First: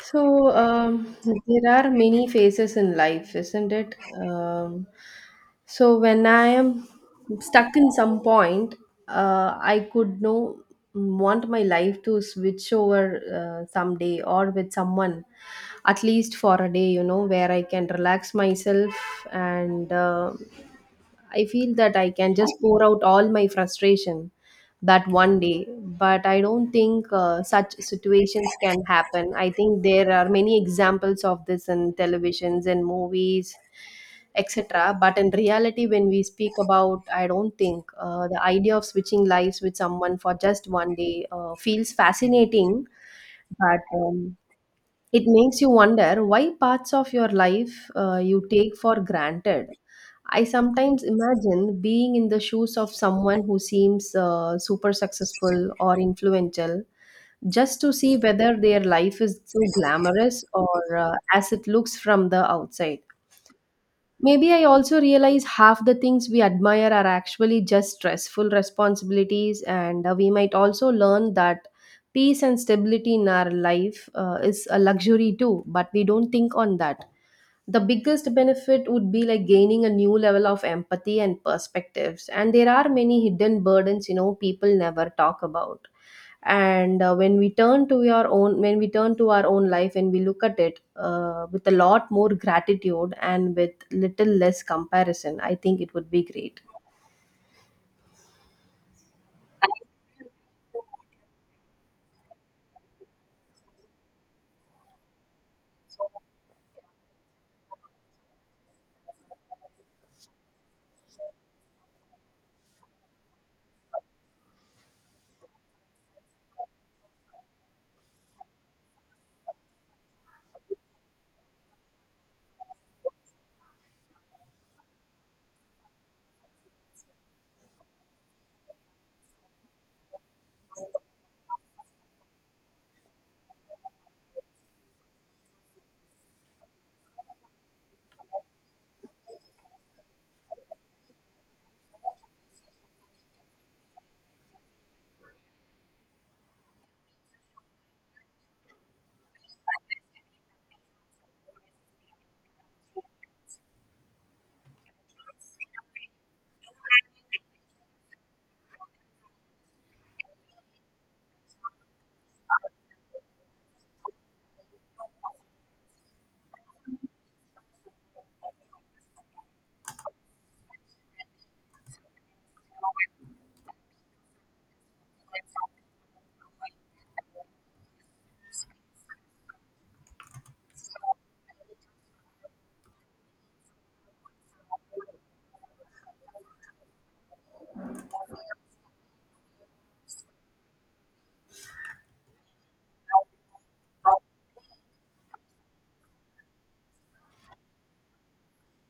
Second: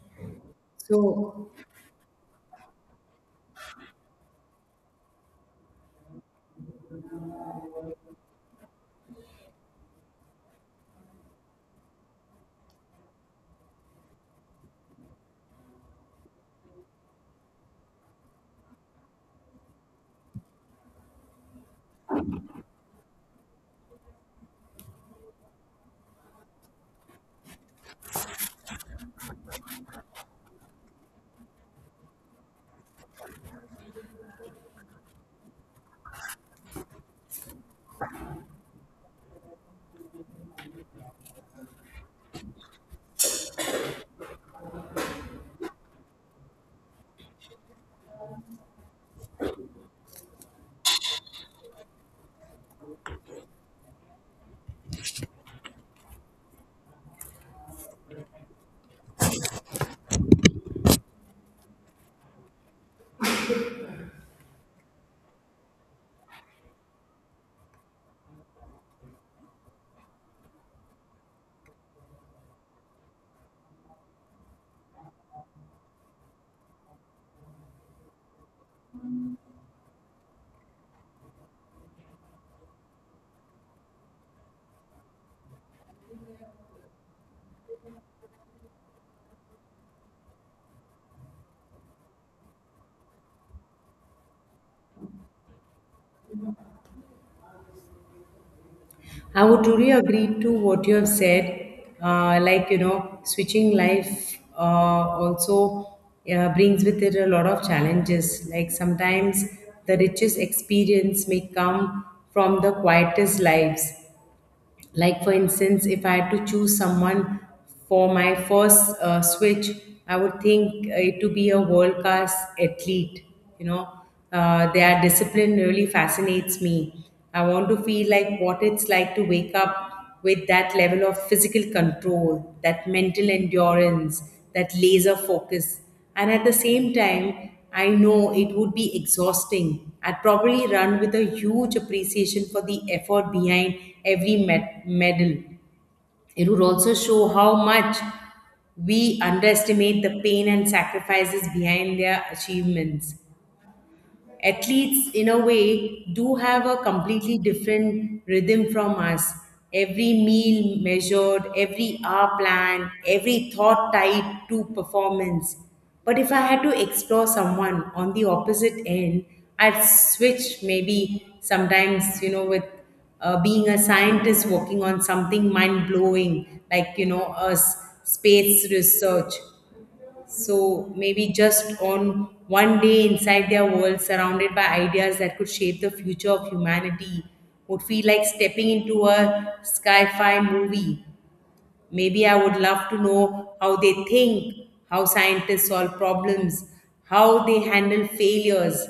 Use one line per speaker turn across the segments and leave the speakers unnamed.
So,
So
there are many phases in life, isn't it? Um, so, when I am stuck in some point, I could know want my life to switch over someday or with someone, at least for a day, where I can relax myself and I feel that I can just pour out all my frustration that one day, but I don't think such situations can happen. I think there are many examples of this in televisions and movies, etc. But in reality, when we speak about, I don't think the idea of switching lives with someone for just one day feels fascinating, but it makes you wonder why parts of your life you take for granted. I sometimes imagine being in the shoes of someone who seems super successful or influential, just to see whether their life is so glamorous or as it looks from the outside. Maybe I also realize half the things we admire are actually just stressful responsibilities, and we might also learn that peace and stability in our life is a luxury too, but we don't think on that. The biggest benefit would be like gaining a new level of empathy and perspectives, and there are many hidden burdens, people never talk about. And when we turn to our own life and we look at it with a lot more gratitude and with little less comparison, I think it would be great.
I would truly agree to what you have said. Like, you know, switching life also brings with it a lot of challenges. Like, sometimes the richest experience may come from the quietest lives. Like for instance if I had to choose someone for my first switch I would think it to be a world class athlete, you know, their discipline really fascinates me. I want to feel like what it's like to wake up with that level of physical control, that mental endurance, that laser focus. And at the same time, I know it would be exhausting. I'd probably run with a huge appreciation for the effort behind every medal. It would also show how much we underestimate the pain and sacrifices behind their achievements. Athletes in a way do have a completely different rhythm from us. Every meal measured, every hour planned, every thought tied to performance. But if I had to explore someone on the opposite end, I'd switch maybe sometimes, you know, with being a scientist working on something mind blowing, like, you know, space research, so maybe just on one day inside their world, surrounded by ideas that could shape the future of humanity, would feel like stepping into a sci-fi movie. Maybe I would love to know how they think, how scientists solve problems, how they handle failures.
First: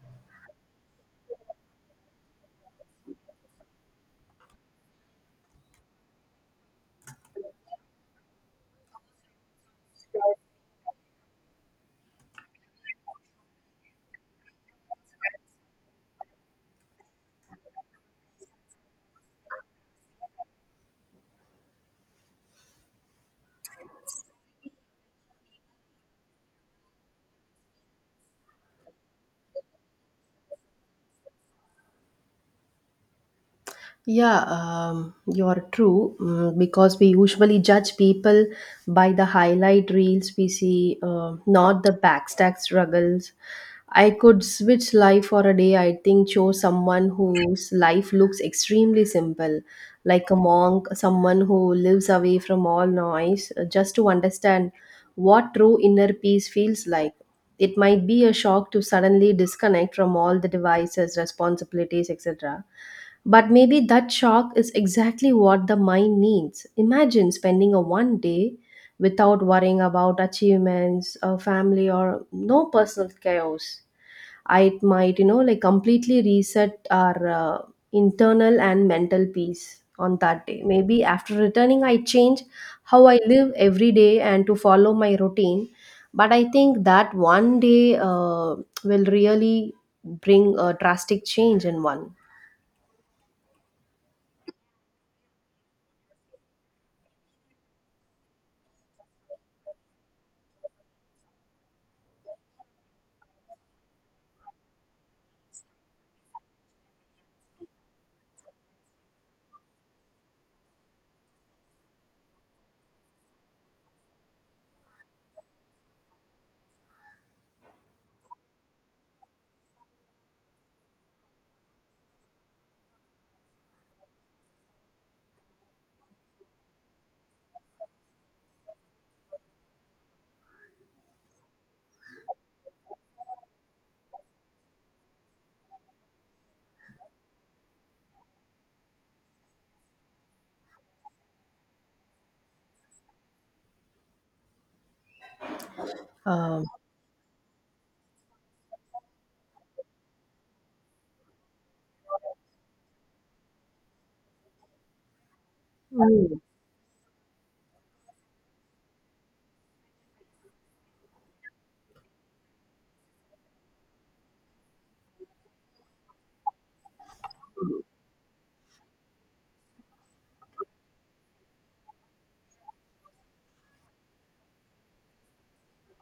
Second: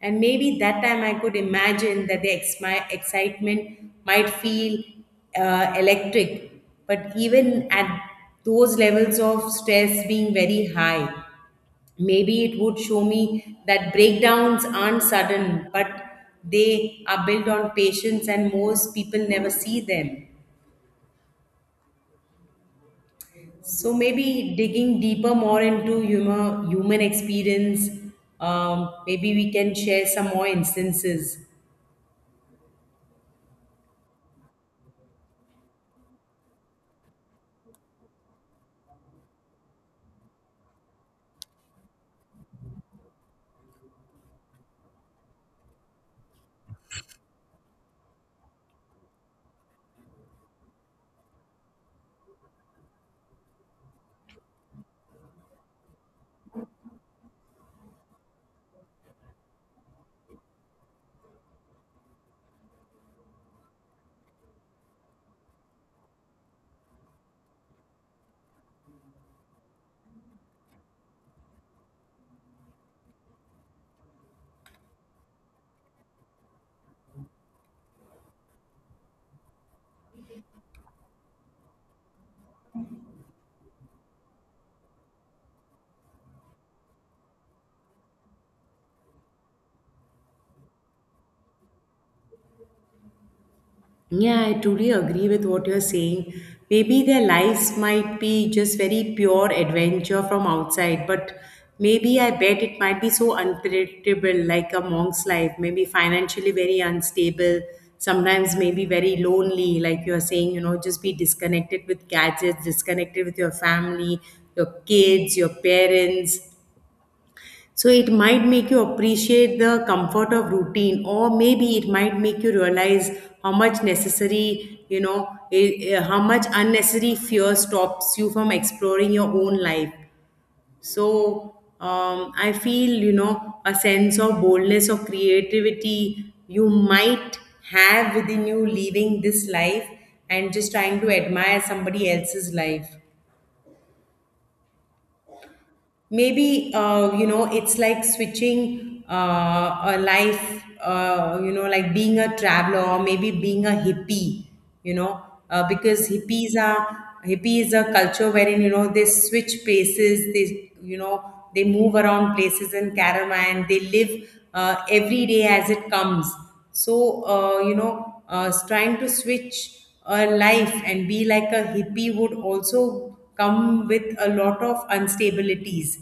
And maybe that time I could imagine that my excitement might feel electric, but even at those levels of stress being very high, maybe it would show me that breakdowns aren't sudden, but they are built on patience, and most people never see them. So maybe digging deeper more into human experience, maybe we can share some more instances.
Yeah, you're true. Because we usually judge people by the highlight reels we see, not the backstack struggles. I could switch life for a day, I think, chose someone whose life looks extremely simple, like a monk, someone who lives away from all noise, just to understand what true inner peace feels like. It might be a shock to suddenly disconnect from all the devices, responsibilities, etc. But maybe that shock is exactly what the mind needs. Imagine spending a one day without worrying about achievements, a family, or no personal chaos. I might, like completely reset our internal and mental peace on that day. Maybe after returning, I change how I live every day and to follow my routine. But I think that one day will really bring a drastic change in one.
Yeah, I truly agree with what you're saying. Maybe their lives might be just very pure adventure from outside, but maybe I bet it might be so unpredictable, like a monk's life, maybe financially very unstable, sometimes maybe very lonely, like you're saying, you know, just be disconnected with gadgets, disconnected with your family, your kids, your parents. So it might make you appreciate the comfort of routine, or maybe it might make you realize how much necessary, how much unnecessary fear stops you from exploring your own life. So I feel, you know, a sense of boldness or creativity you might have within you leaving this life and just trying to admire somebody else's life.
Um,
Maybe you know, it's like switching a life, you know, like being a traveler or maybe being a hippie, you know, because
Mm.
hippie is a culture wherein, you know, they switch places, they, you know, they move around places in caravan, they live every day as it comes. So you know, trying to switch a life and be like a hippie would also come with a lot of instabilities.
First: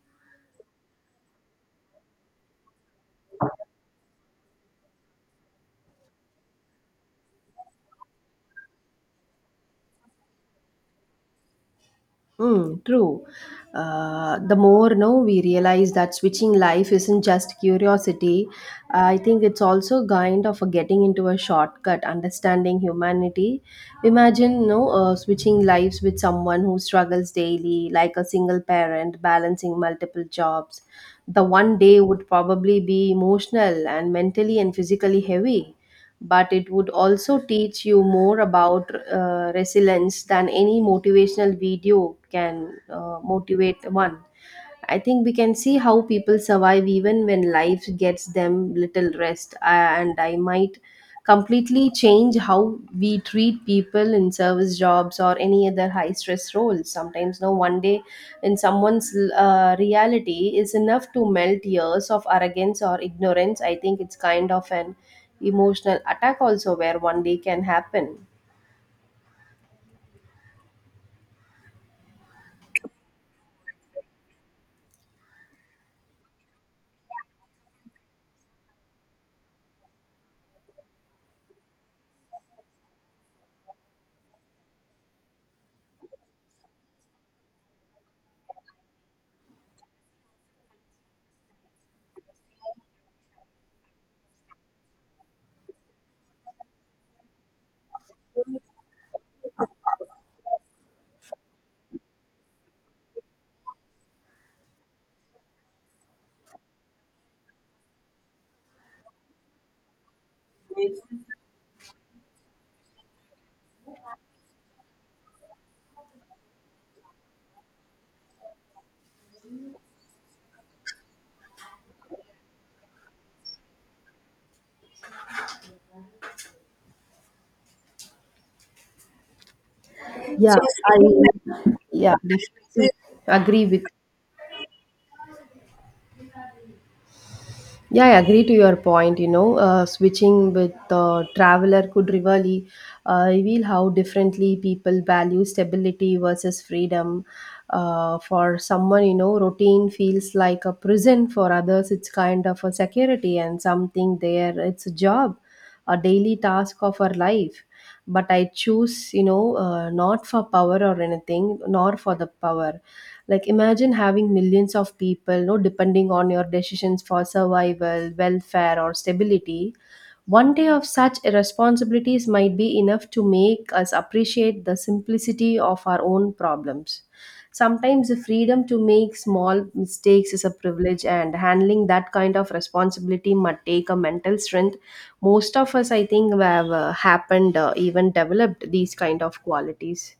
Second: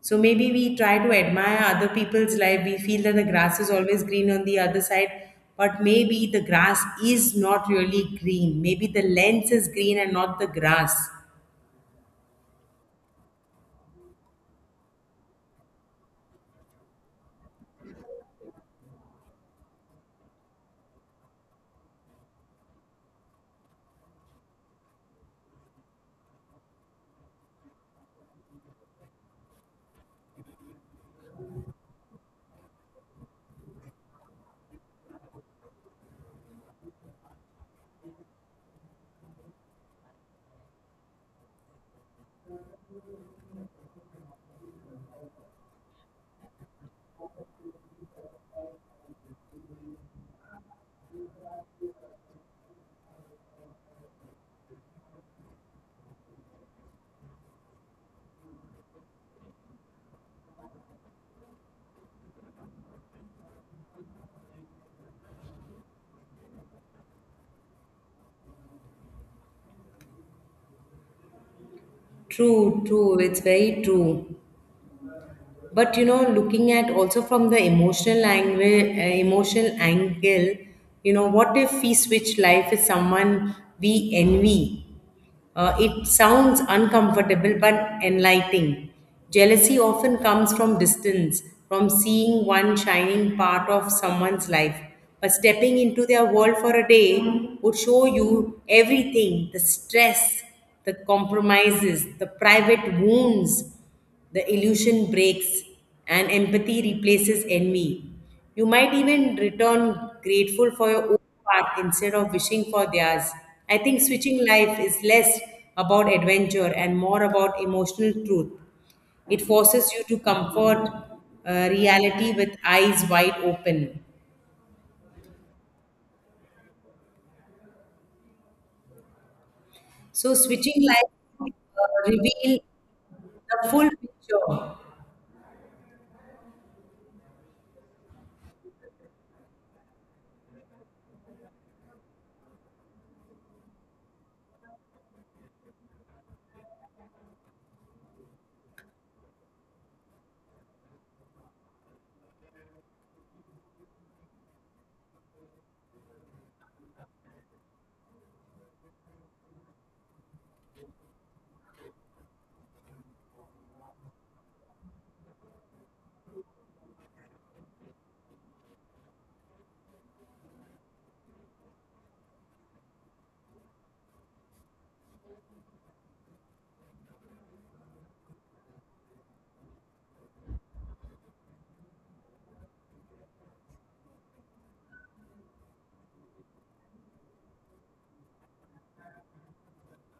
So maybe we try to admire other people's life. We feel that the grass is always green on the other side, but maybe the grass is not really green. Maybe the lens is green and not the grass.
Mm, true. The more no, we realize that switching life isn't just curiosity. I think it's also kind of a getting into a shortcut, understanding humanity. Imagine no switching lives with someone who struggles daily, like a single parent balancing multiple jobs. The one day would probably be emotional and mentally and physically heavy, but it would also teach you more about resilience than any motivational video can motivate one. I think we can see how people survive even when life gets them little rest. And I might completely change how we treat people in service jobs or any other high stress roles. Sometimes, no, one day in someone's reality is enough to melt years of arrogance or ignorance. I think it's kind of an emotional attack, also, where one day can happen.
True, true. It's very true. But you know, looking at also from the emotional angle, you know, what if we switch life with someone we envy? It sounds uncomfortable but enlightening. Jealousy often comes from distance, from seeing one shining part of someone's life. But stepping into their world for a day would show you everything: the stress, the compromises, the private wounds, the illusion breaks and empathy replaces envy. You might even return grateful for your own path instead of wishing for theirs. I think switching life is less about adventure and more about emotional truth. It forces you to comfort reality with eyes wide open. So,
So, yeah,
switching
I
life
yeah,
reveal
definitely agree
the
with.
full picture.
Yeah, I agree to your point. Switching with the traveler could really reveal how differently people value stability versus freedom. For someone, routine feels like a prison. For others, it's kind of a security and something there, it's a job, a daily task of our life. But I choose not for power or anything, nor for the power. Like imagine having millions of people depending on your decisions for survival, welfare, or stability. One day of such responsibilities might be enough to make us appreciate the simplicity of our own problems. Sometimes the freedom to make small mistakes is a privilege, and handling that kind of responsibility might take a mental strength. Most of us, I think, have happened, even developed these kind of qualities.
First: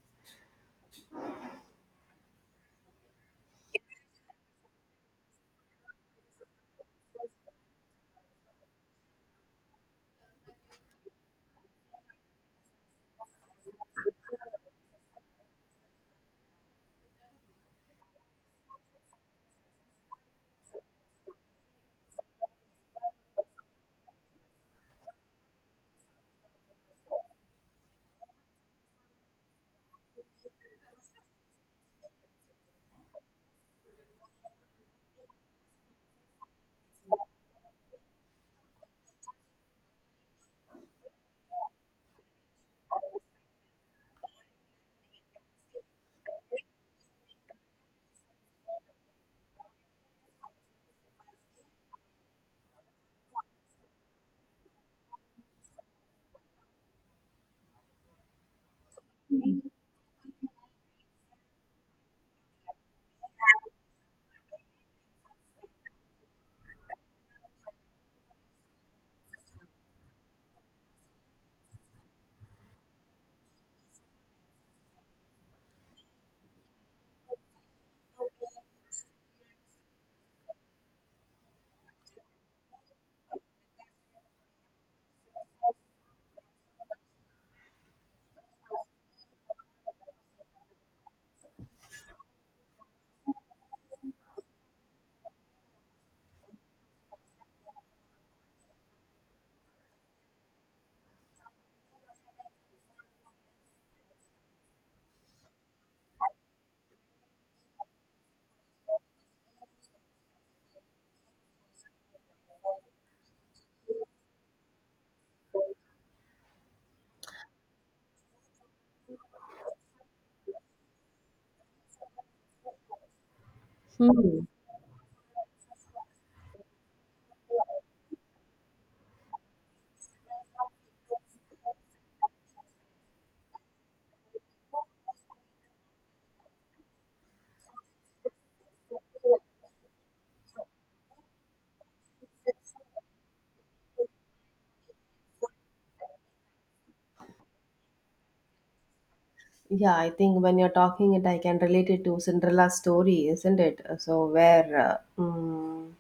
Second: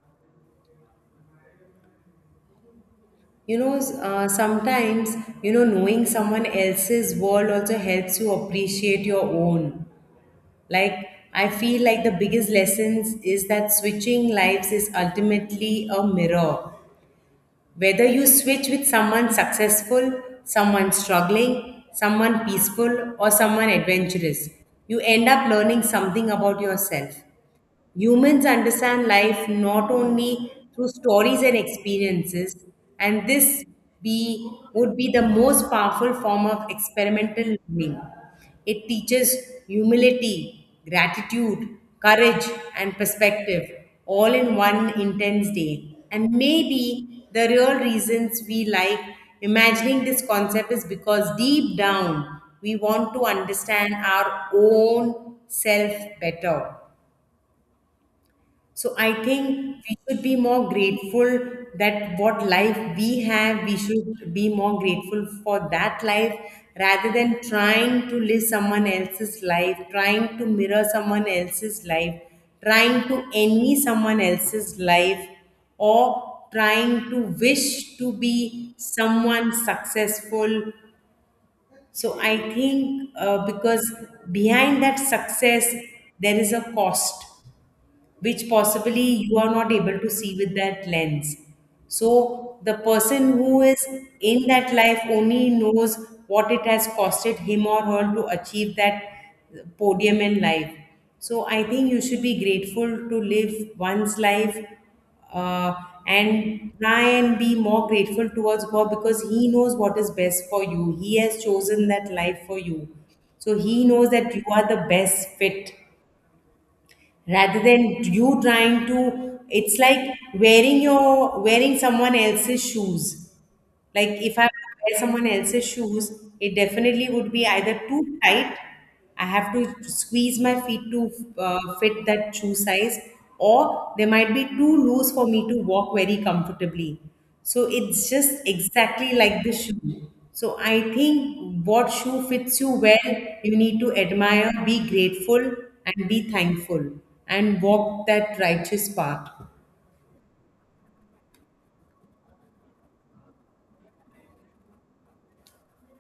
You know, sometimes, you know, knowing someone else's world also helps you appreciate your own. Like, I feel like the biggest lessons is that switching lives is ultimately a mirror. Whether you switch with someone successful, someone struggling, someone peaceful, or someone adventurous, you end up learning something about yourself. Humans understand life not only through stories and experiences, and this be would be the most powerful form of experimental learning. It teaches humility, gratitude, courage, and perspective all in one intense day. And maybe the real reasons we like imagining this concept is because deep down we want to understand our own self better. So I think we should be more grateful that what life we have, we should be more grateful for that life rather than trying to live someone else's life, trying to mirror someone else's life, trying to envy someone else's life, or trying to wish to be someone successful. So I think because behind that success, there is a cost which possibly you are not able to see with that lens. So the person who is in that life only knows what it has costed him or her to achieve that podium in life. So I think you should be grateful to live one's life uh, and try and be more grateful towards God because He knows what is best for you. He has chosen that life for you. So He knows that you are the best fit rather than you trying to, it's like wearing your wearing someone else's shoes. Like, if I
Hmm.
wear someone else's shoes, it definitely would be either too tight. I have to squeeze my feet to fit that shoe size, or they might be too loose for me to walk very comfortably. So it's just exactly like the shoe. So I think what shoe fits you well, you need to admire, be grateful, and be thankful, and walk that righteous path.
Yeah, I think when you're talking it, I can relate it to Cinderella's story, isn't it? So where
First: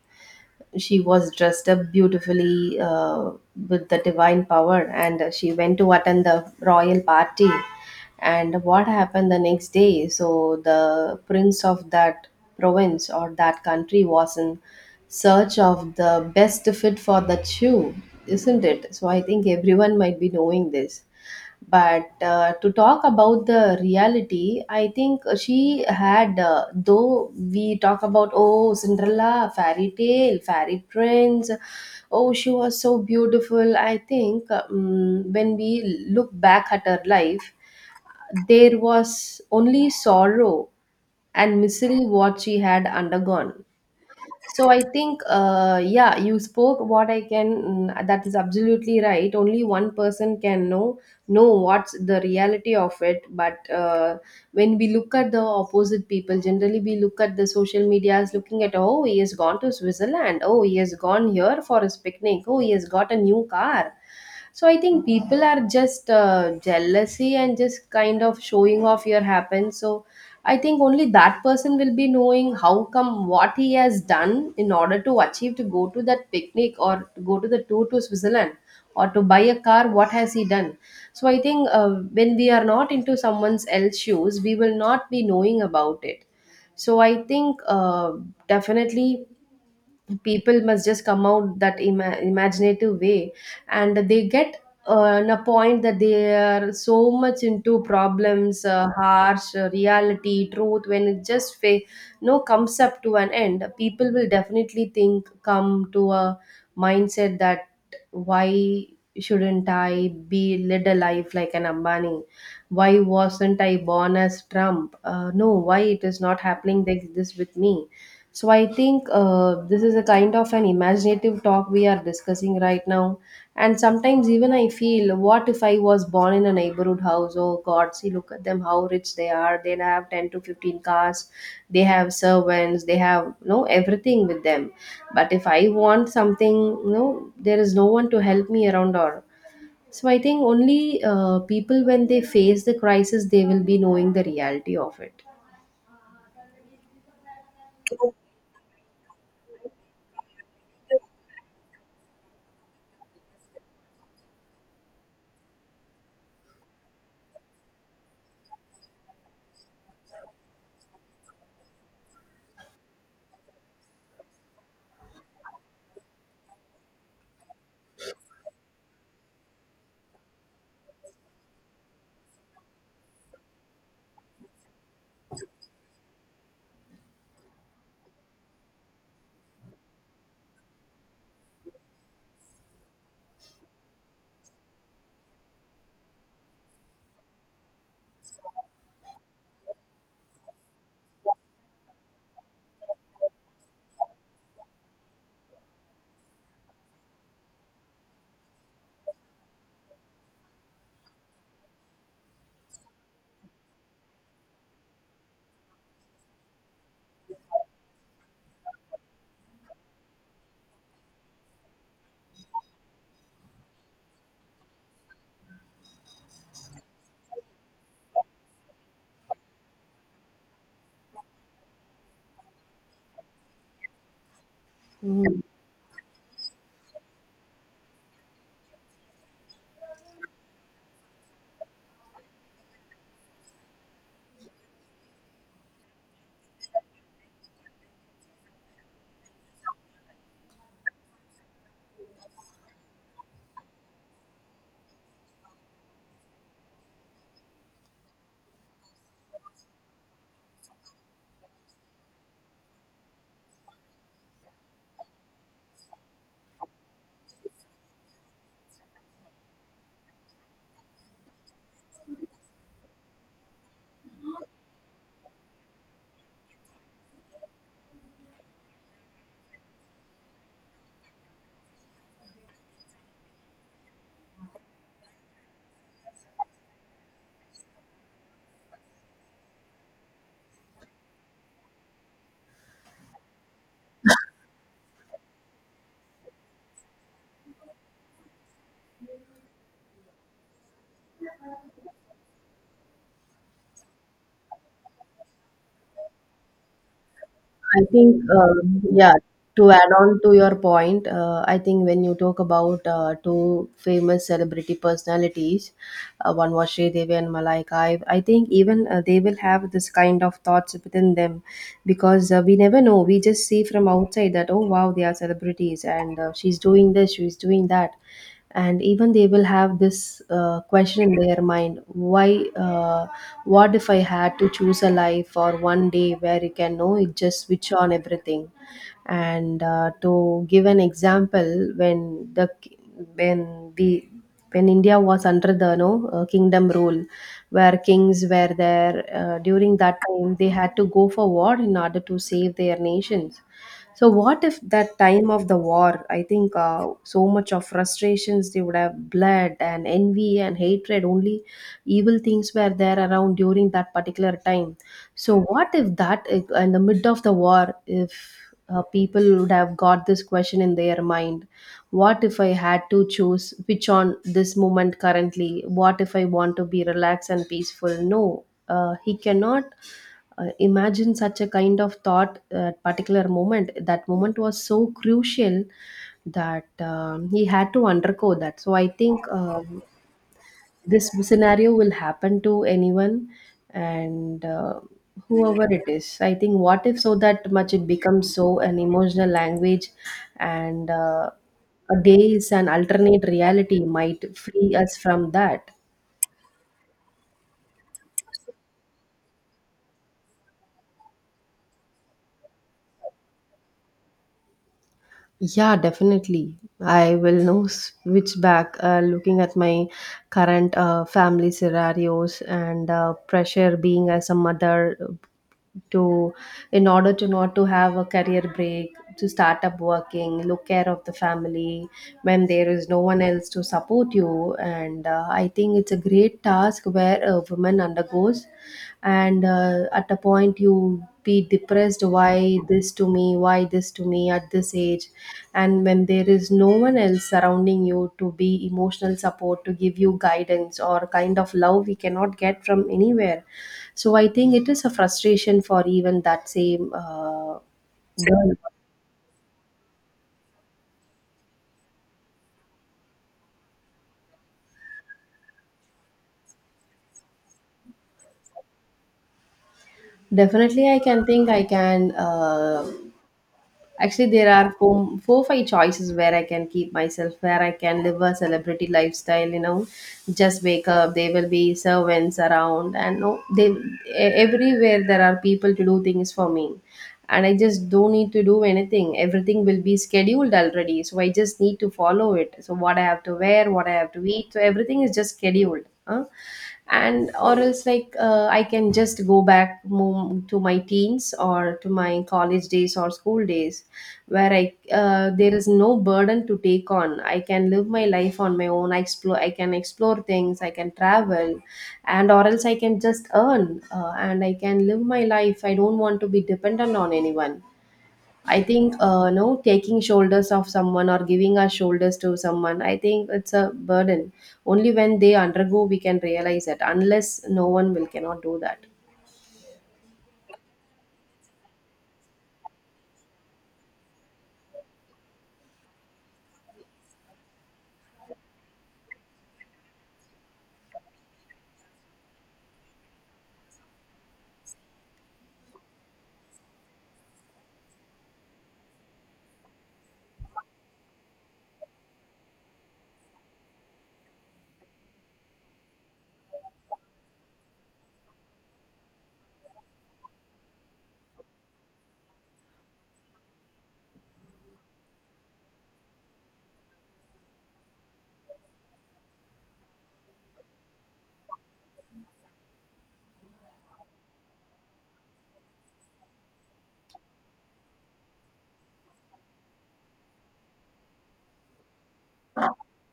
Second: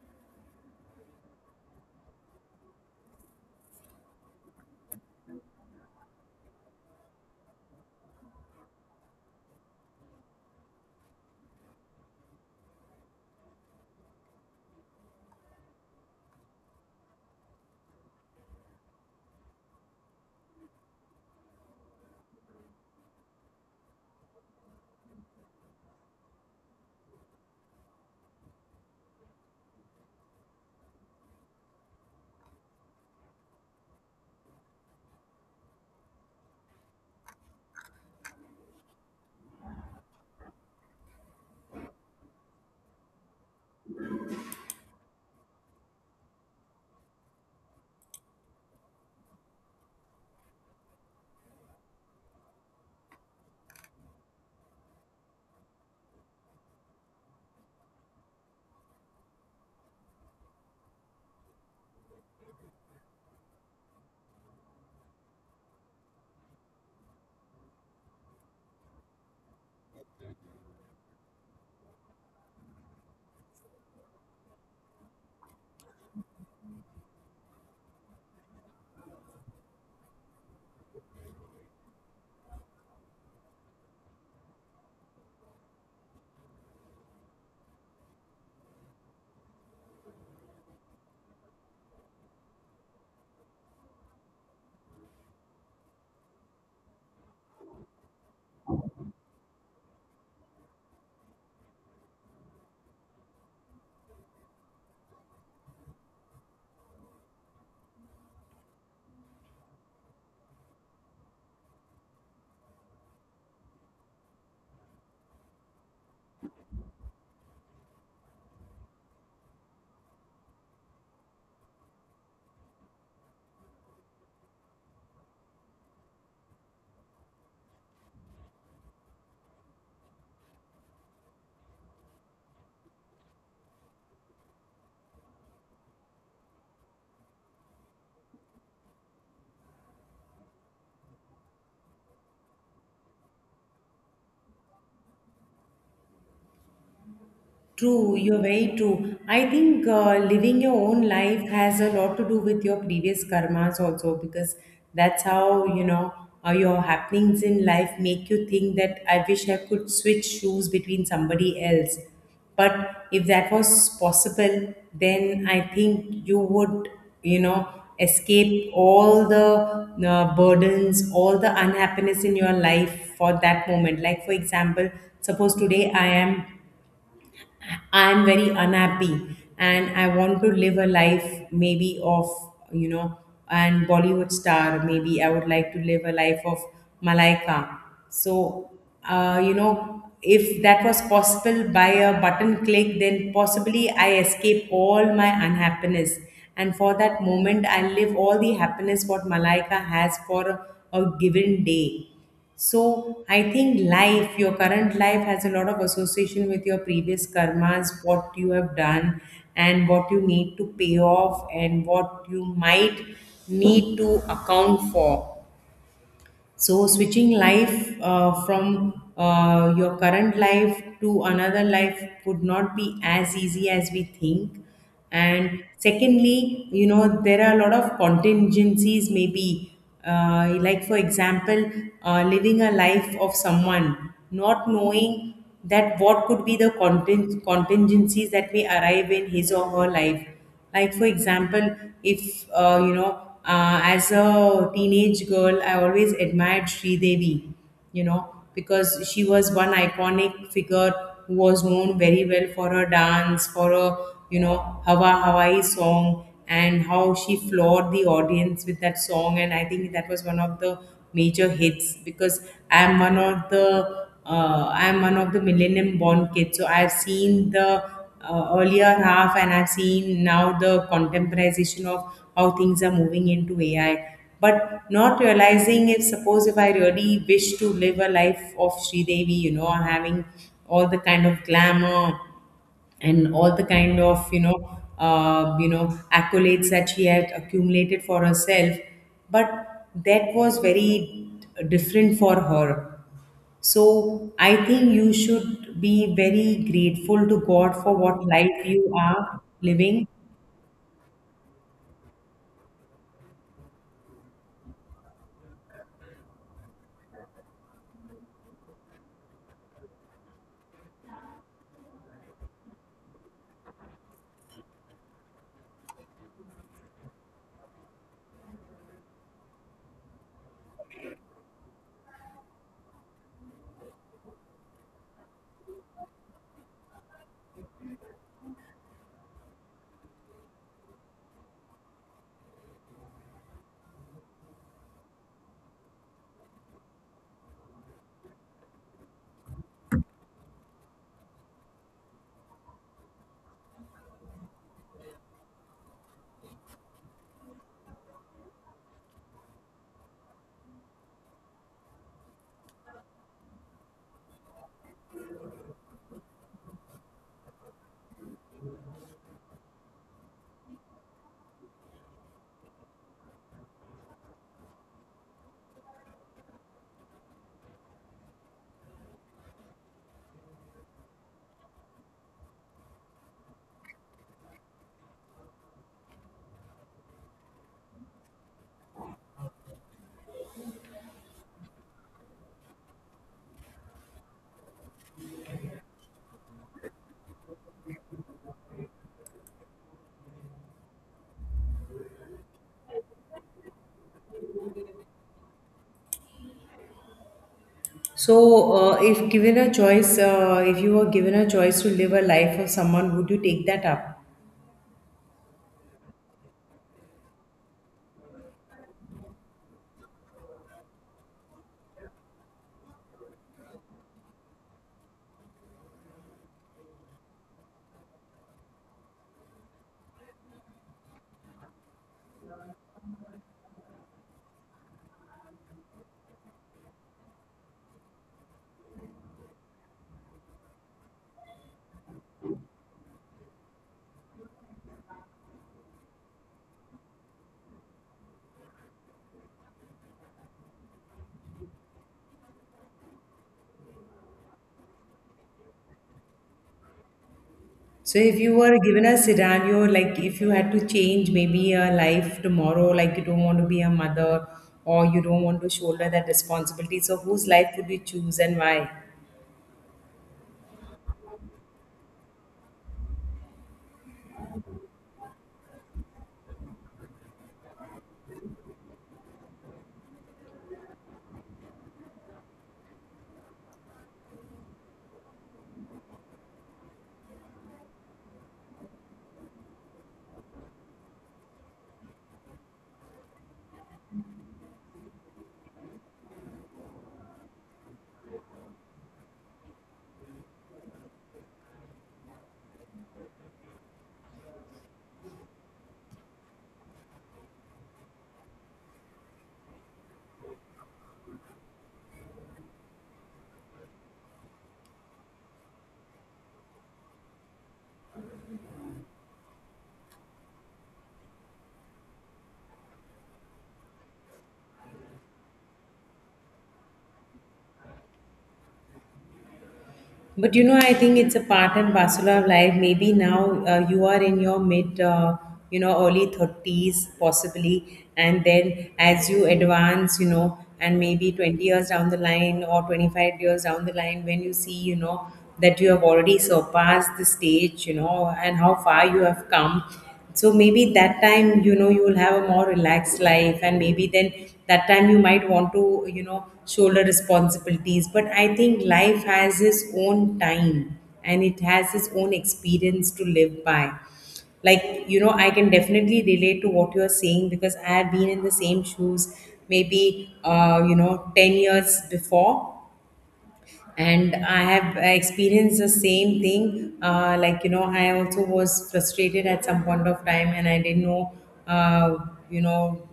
she was dressed up beautifully with the divine power, and she went to attend the royal party. And what happened the next day? So the prince of that province or that country was in search of the best fit for the shoe, isn't it? So I think everyone might be knowing this. But to talk about the reality, I think she had, though we talk about, oh, Cinderella, fairy tale, fairy prince, oh, she was so beautiful. I think when we look back at her life, there was only sorrow and misery what she had undergone. So I think, yeah, you spoke what I can. That is absolutely right. Only one person can know what's the reality of it. But when we look at the opposite people, generally we look at the social medias, looking at, oh, he has gone to Switzerland, oh, he has gone here for his picnic, oh, he has got a new car. So I think people are just jealousy and just kind of showing off your happen. So I think only that person will be knowing how come what he has done in order to achieve to go to that picnic or to go to the tour to Switzerland, or to buy a car, what has he done. So I think when we are not into someone's else shoes we will not be knowing about it. So I think definitely people must just come out that imaginative way, and they get in a point that they are so much into problems, harsh reality truth, when it just no comes up to an end, people will definitely think, come to a mindset that why shouldn't I be led a life like an Ambani. Why wasn't I born as Trump? No, why it is not happening like this with me? So I think this is a kind of an imaginative talk we are discussing right now. And sometimes even I feel, what if I was born in a neighborhood house? Oh God, see, look at them, how rich they are. They have 10 to 15 cars. They have servants. They have, no everything with them. But if I want something, no, there is no one to help me around, or so I think. Only people when they face the crisis, they will be knowing the reality of it.
True, you're very true. I think living your own life has a lot to do with your previous karmas also because that's how, you know, your happenings in life make you think that I wish I could switch shoes between somebody else. But if that was possible, then I think you would, you know, escape all the burdens, all the unhappiness in your life for that moment. Like, for example, suppose today I'm very unhappy and I want to live a life maybe of, you know, an Bollywood star. Maybe I would like to live a life of Malaika. So, you know, if that was possible by a button click, then possibly I escape all my unhappiness. And for that moment, I live all the happiness what Malaika has for a given day. So I think life, your current life has a lot of association with your previous karmas, what you have done and what you need to pay off and what you might need to account for. So, switching life from your current life to another life would not be as easy as we think.
Mm.
And secondly, you know, there are a lot of contingencies, maybe. Like, for example, living a life of someone, not knowing that what could be the contingencies that may arrive in his or her life. Like for example, if you know, as a teenage girl I always admired Devi, you know, because she was one iconic figure who was known very well for her dance, for her, you know, hawa hawaii song, and how she floored the audience with that song. And I think that was one of the major hits because i am one of the I am one of the millennium born kids, so I've seen the earlier half and I've seen now the contemporization of how things are moving into AI. But not realizing, if suppose if I really wish to live a life of Devi, you know, having all the kind of glamour and all the kind of, you know, you know, accolades that she had accumulated for herself, but that was very different for her. So I think you should be very grateful to God
I
for
think,
what life you
yeah,
are
to add
living.
on to your point, I think when you talk about two famous celebrity personalities, one was Sridevi and Malaika, I think even they will have this kind of thoughts within them, because we never know. We just see from outside that, oh, wow, they are celebrities and she's doing this, she's doing that. And even they will have this question in their mind, why uh, what if I had to choose a life for one day where you can know it just switch on everything. And to give an example, when the when the when india was under the no kingdom rule, where kings were there, during that time they had to go for war in order to save their nations. So what if that time of the war? I think so much of frustrations they would have, blood and envy and hatred. Only evil things were there around during that particular time. So what if that, if in the mid of the war, if people would have got this question in their mind, what if I had to choose which on this moment currently? What if I want to be relaxed and peaceful? No, he cannot imagine such a kind of thought at particular moment. That moment was so crucial that he had to undergo that. So I think this scenario will happen to anyone and whoever it is. I think what if so that much it becomes so an emotional language, and a day is alternate reality might free us from that.
So if given a choice, if you were given a choice to live a life of someone, would you take that up?
Yeah, definitely. I will now switch back, looking at my current family scenarios, and pressure being as a mother, to, in order to not to have a career break, to start up working, look care of the family when there is no one else to support you. And I think it's a great task where a woman undergoes. And at a point you be depressed, why this to me, why this to me at this age, and when there is no one else surrounding you to be emotional support, to give you guidance or kind of love we cannot get from anywhere. So I think it is a frustration for even that same
So if
girl.
you were given a scenario, like if you had to change maybe a life tomorrow, like you don't want to be a mother or you don't want to shoulder that responsibility, so whose life would you choose and why?
Definitely I can think, I can actually, there are five choices where I can keep myself, where I can live a celebrity lifestyle. You know, just wake up. There will be servants around, and no, everywhere there are people to do things for me, and I just don't need to do anything. Everything will be scheduled already, so I just need to follow it. So what I have to wear, what I have to eat, so everything is just scheduled, huh? And or else, like, I can just go back, move to my teens or to my college days or school days, where I there is no burden to take on. I can live my life on my own. I explore, I can explore things, I can travel. And or else I can just earn, and I can live my life. I don't want to be dependent on anyone. I think, no, taking shoulders of someone or giving our shoulders to someone, I think it's a burden. Only when they undergo, we can realize it. Unless no one will, cannot do that.
But you know, I think it's a part and parcel of life. Maybe now you are in your mid, you know, early 30s, possibly. And then as you advance, you know, and maybe 20 years down the line or 25 years down the line, when you see, you know, that you have already surpassed the stage, you know, and how far you have come. So maybe that time, you know, you will have a more relaxed life, and maybe then that time you might want to, you know, shoulder responsibilities. But I think life has its own time and it has its own experience to live by. Like, you know, I can definitely relate to what you're saying, because I have been in the same shoes maybe you know, 10 years before, and I have experienced the same thing. Like, you know, I also was frustrated at some point of time, and I didn't know uh, you know,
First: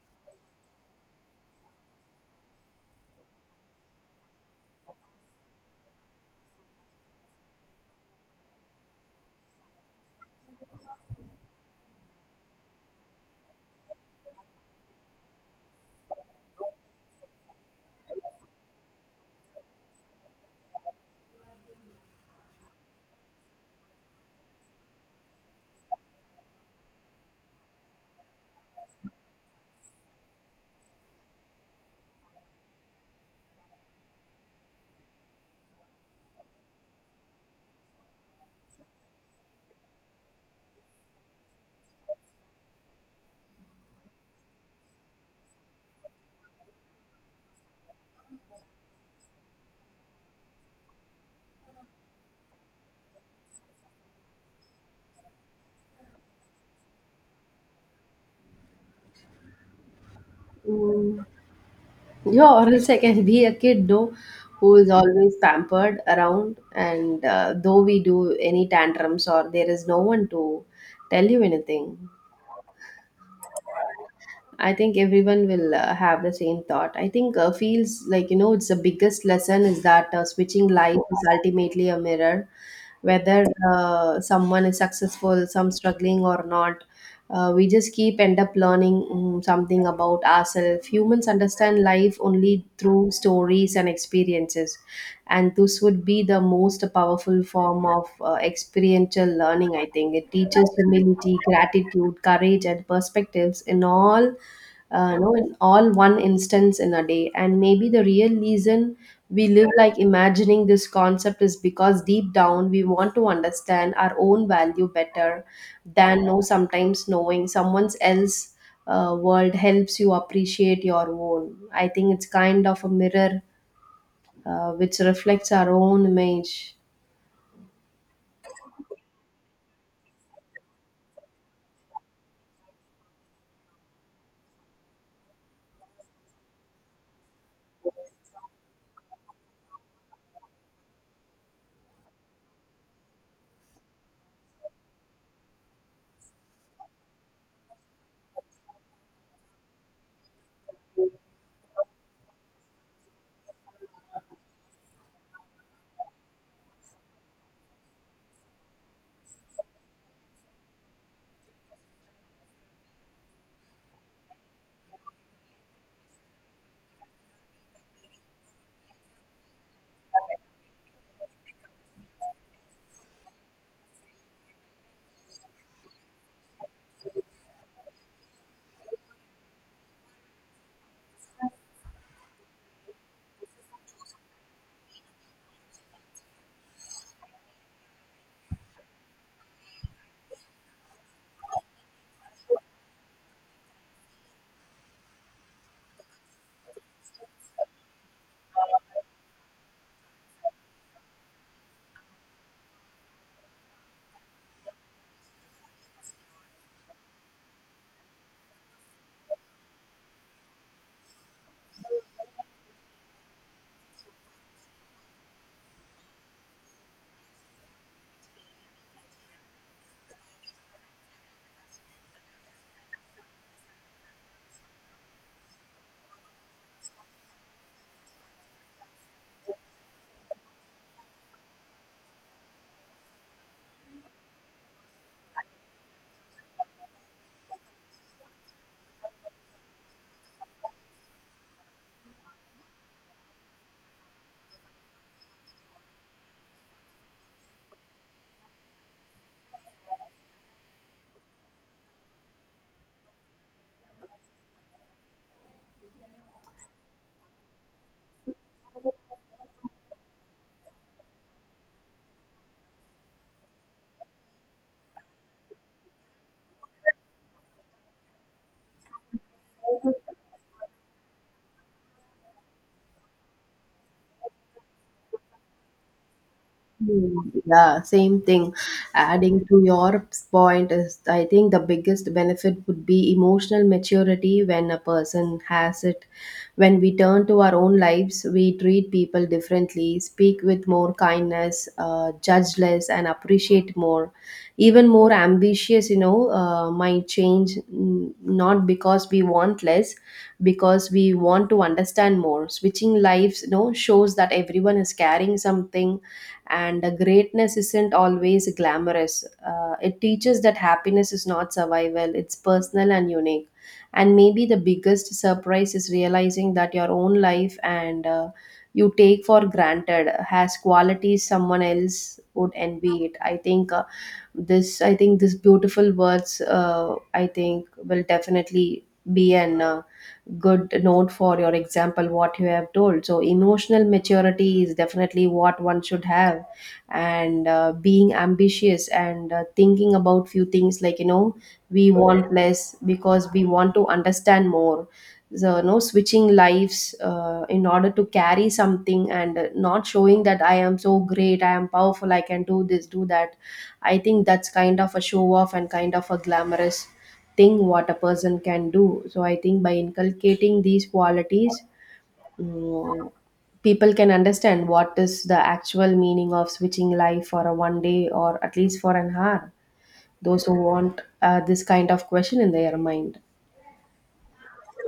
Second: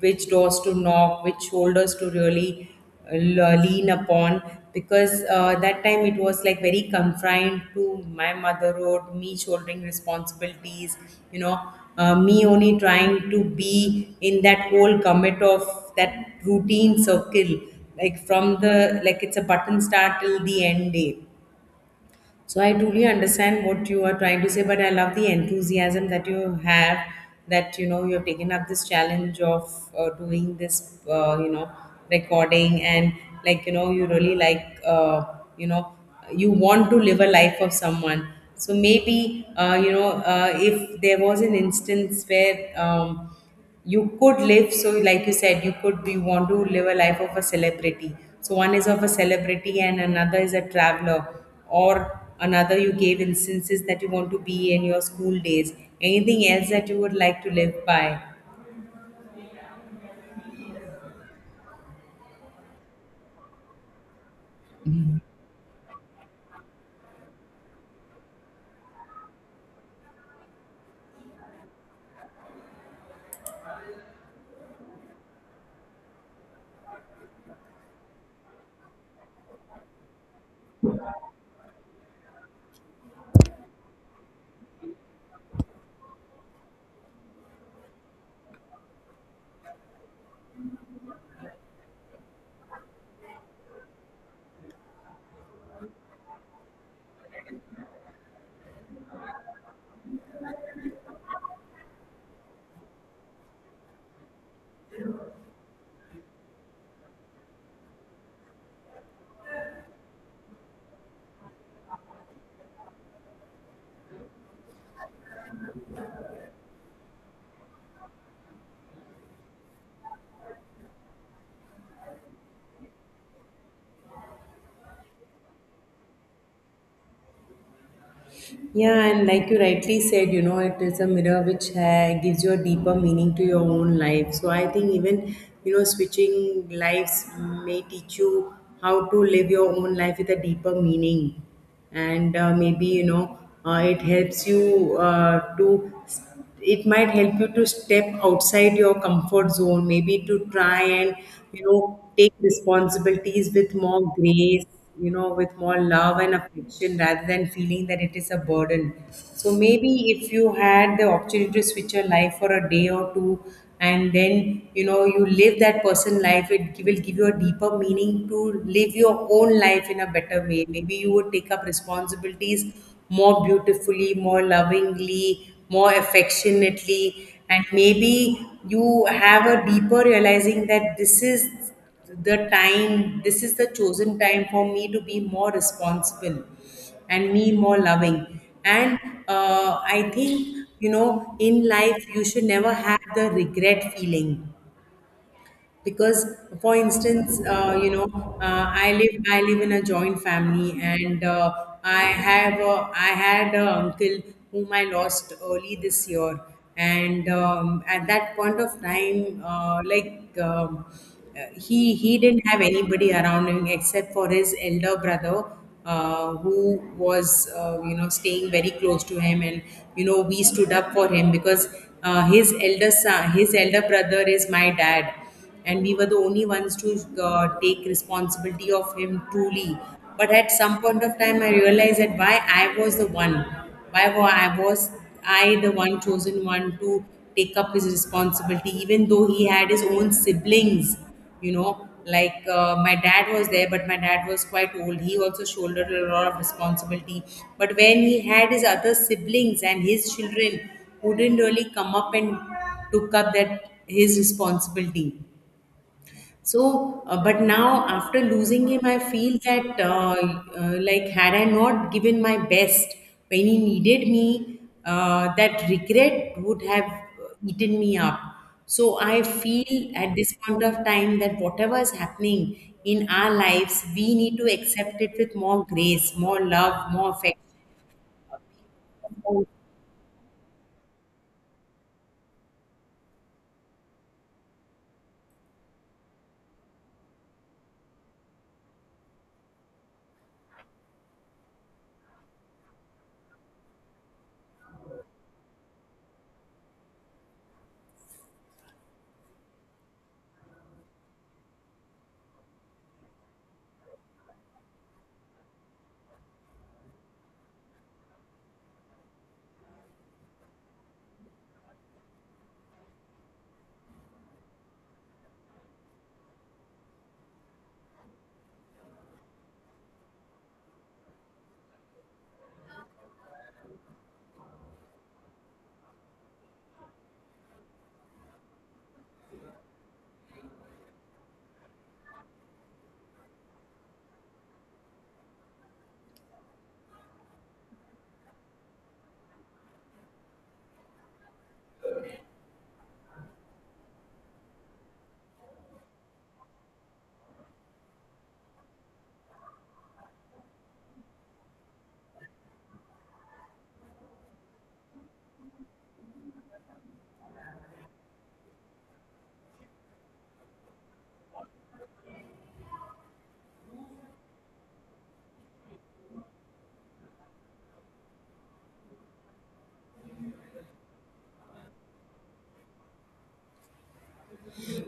which doors to knock, which shoulders to really lean upon. Because that time it was like very confined to my motherhood, me shouldering responsibilities, you know, me only trying to be in that whole commit of that routine circle, like from the, like it's a button start till the end day. So I truly understand what you are trying to say, but I love the enthusiasm that you have, that, you know, you have taken up this challenge of doing this, you know, recording. And like, you know, you really, like, you know, you want to live a life of someone. So maybe you know, if there was an instance where you could live, so like you said, you could be, want to live a life of a celebrity. So one is of a celebrity and another is a traveler, or another, you gave instances that you want to be in your school days. Anything else that you would like to live by?
Mm. Yeah, or else I can be a kid, though, who is always pampered around, and though we do any tantrums, or there is no one to tell you anything. I think everyone will have the same thought. I think, feels like, you know, it's the biggest lesson is that switching life is ultimately a mirror, whether someone is successful, some struggling or not. We just keep end up learning something about ourselves. Humans understand life only through stories and experiences, and this would be the most powerful form of experiential learning. I think it teaches humility, gratitude, courage, and perspectives in all no, in all one instance in a day. And maybe the real reason we live, like, imagining this concept is because deep down we want to understand our own value better than, know, sometimes knowing someone's else world helps you appreciate your own. I think it's kind of a mirror which reflects our own image.
Yeah, and like you rightly said, you know, it is a mirror which gives you a deeper meaning to your own life. So I think even, you know, switching lives may teach you how to live your own life with a deeper meaning. And maybe, you know, it helps you to it might help you to step outside your comfort zone, maybe to try and, you know, take responsibilities with more grace, you know, with more love and affection, rather than feeling that it is a burden. So maybe if you had the opportunity to switch your life for a day or two, and then, you know, you live that person life, it will give you a deeper meaning to live your own life in a better way. Maybe you would take up responsibilities more beautifully, more lovingly, more affectionately, and maybe you have a deeper realizing that this is the time, this is the chosen time for me to be more responsible and me more loving. And I think, you know, in life you should never have the regret feeling. Because for instance, you know, I live in a joint family, and I had an uncle whom I lost early this year. And at that point of time, like, he didn't have anybody around him except for his elder brother, who was, you know, staying very close to him. And you know, we stood up for him, because his elder brother is my dad, and we were the only ones to take responsibility of him truly. But at some point of time I realized that why I was the one, I was I the one chosen one to take up his responsibility, even though he had his own siblings, you know. Like, my dad was there, but my dad was quite old, he also shouldered a lot of responsibility. But when he had his other siblings and his children who didn't really come up and took up that his responsibility. So, but now after losing him, I feel that like, had I not given my best when he needed me, that regret would have eaten me up. So I feel at this point of time that whatever is happening in our lives, we need to accept it with more grace, more love, more
Mm.
affection.
Yeah, same thing. Adding to your point is, I think the biggest benefit would be emotional maturity when a person has it. When we turn to our own lives, we treat people differently, speak with more kindness, judge less, and appreciate more. Even more ambitious, you know, might change, not because we want less, because we want to understand more. Switching lives, you know, shows that everyone is carrying something, and greatness isn't always glamorous. It teaches that happiness is not survival, it's personal and unique. And maybe the biggest surprise is realizing that your own life and, you take for granted, has qualities someone else would envy it. I think, this beautiful words, I think will definitely be an good note for your example what you have told. So emotional maturity is definitely what one should have. And being ambitious and thinking about few things, like, you know, we want less because we want to understand more. So no, switching lives in order to carry something, and not showing that I am so great, I am powerful, I can do this, do that. I think that's kind of a show off and kind of a glamorous thing what a person can do. So I think by inculcating these qualities, mm, people can understand what is the actual meaning of switching life for a one day or at least for an hour. Those who want this kind of question in their mind.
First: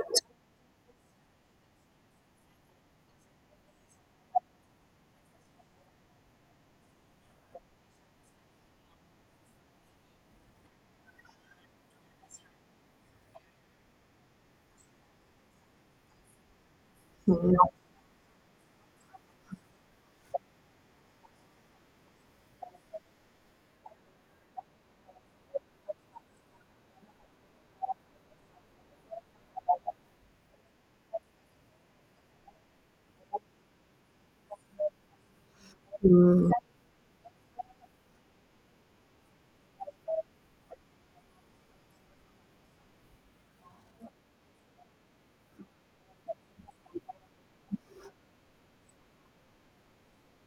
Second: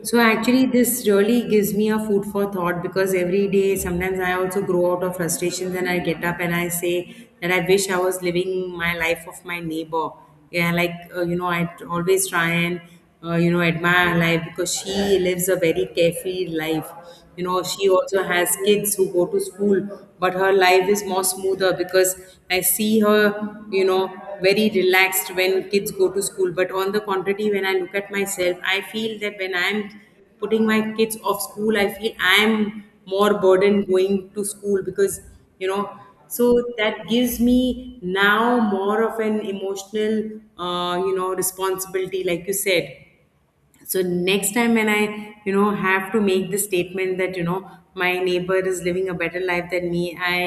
So actually, this really gives me a food for thought, because every day, sometimes I also grow out of frustrations, and I get up and I say that I wish I was living my life of my neighbor. Yeah, like, you know, always try and you know, admire her life, because she lives a very carefree life. You
Mm,
know, she also has kids who go to school, but her life is more smoother, because I see her, you know, very relaxed when kids go to school. But on the contrary, when I look at myself, I feel that when I'm putting my kids off school, I feel I'm more burdened going to school, because, you know, so
mm,
that gives me now more of an emotional, you know, responsibility, like you said. So next time when I, you know, have to make the statement that, you know, my neighbor is living a better life than me, I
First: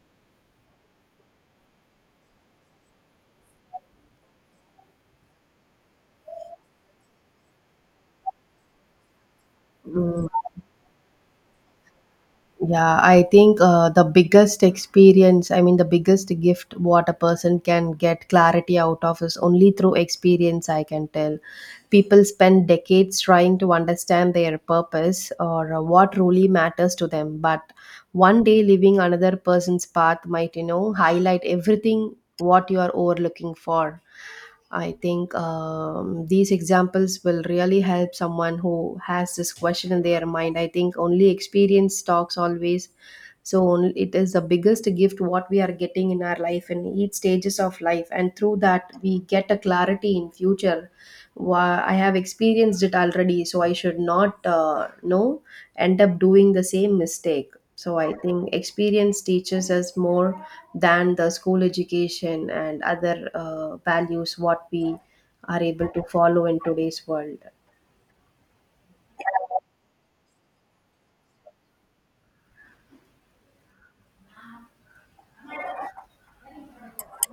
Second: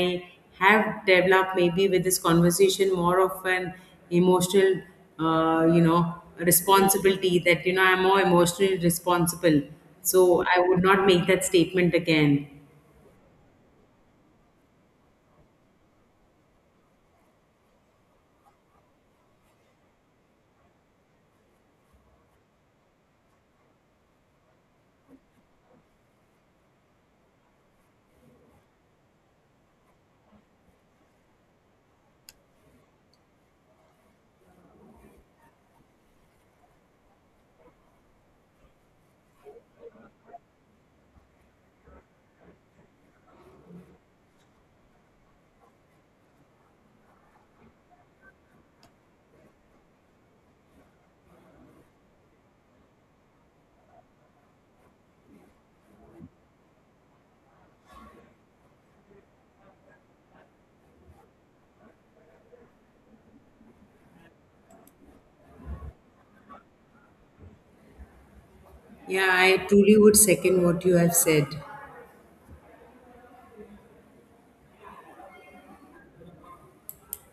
have developed, maybe with this conversation, more of an emotional, you know, responsibility, that, you know, I'm more emotionally responsible.
mm.
So I would not make that statement again.
Yeah, I think, the biggest experience, I mean, the biggest gift what a person can get clarity out of is only through experience, I can tell. People spend decades trying to understand their purpose or what really matters to them, but one day living another person's path might, you know, highlight everything what you are overlooking for. I think, these examples will really help someone who has this question in their mind. I think only experience talks always. It is the biggest gift what we are getting in our life in each stages of life, and through that we get a clarity in future. I have experienced it already, so I should not, know, end up doing the same mistake. So I think experience teaches us more than the school education and other values what we are able to follow in today's world.
Yeah, I truly would second what you have said.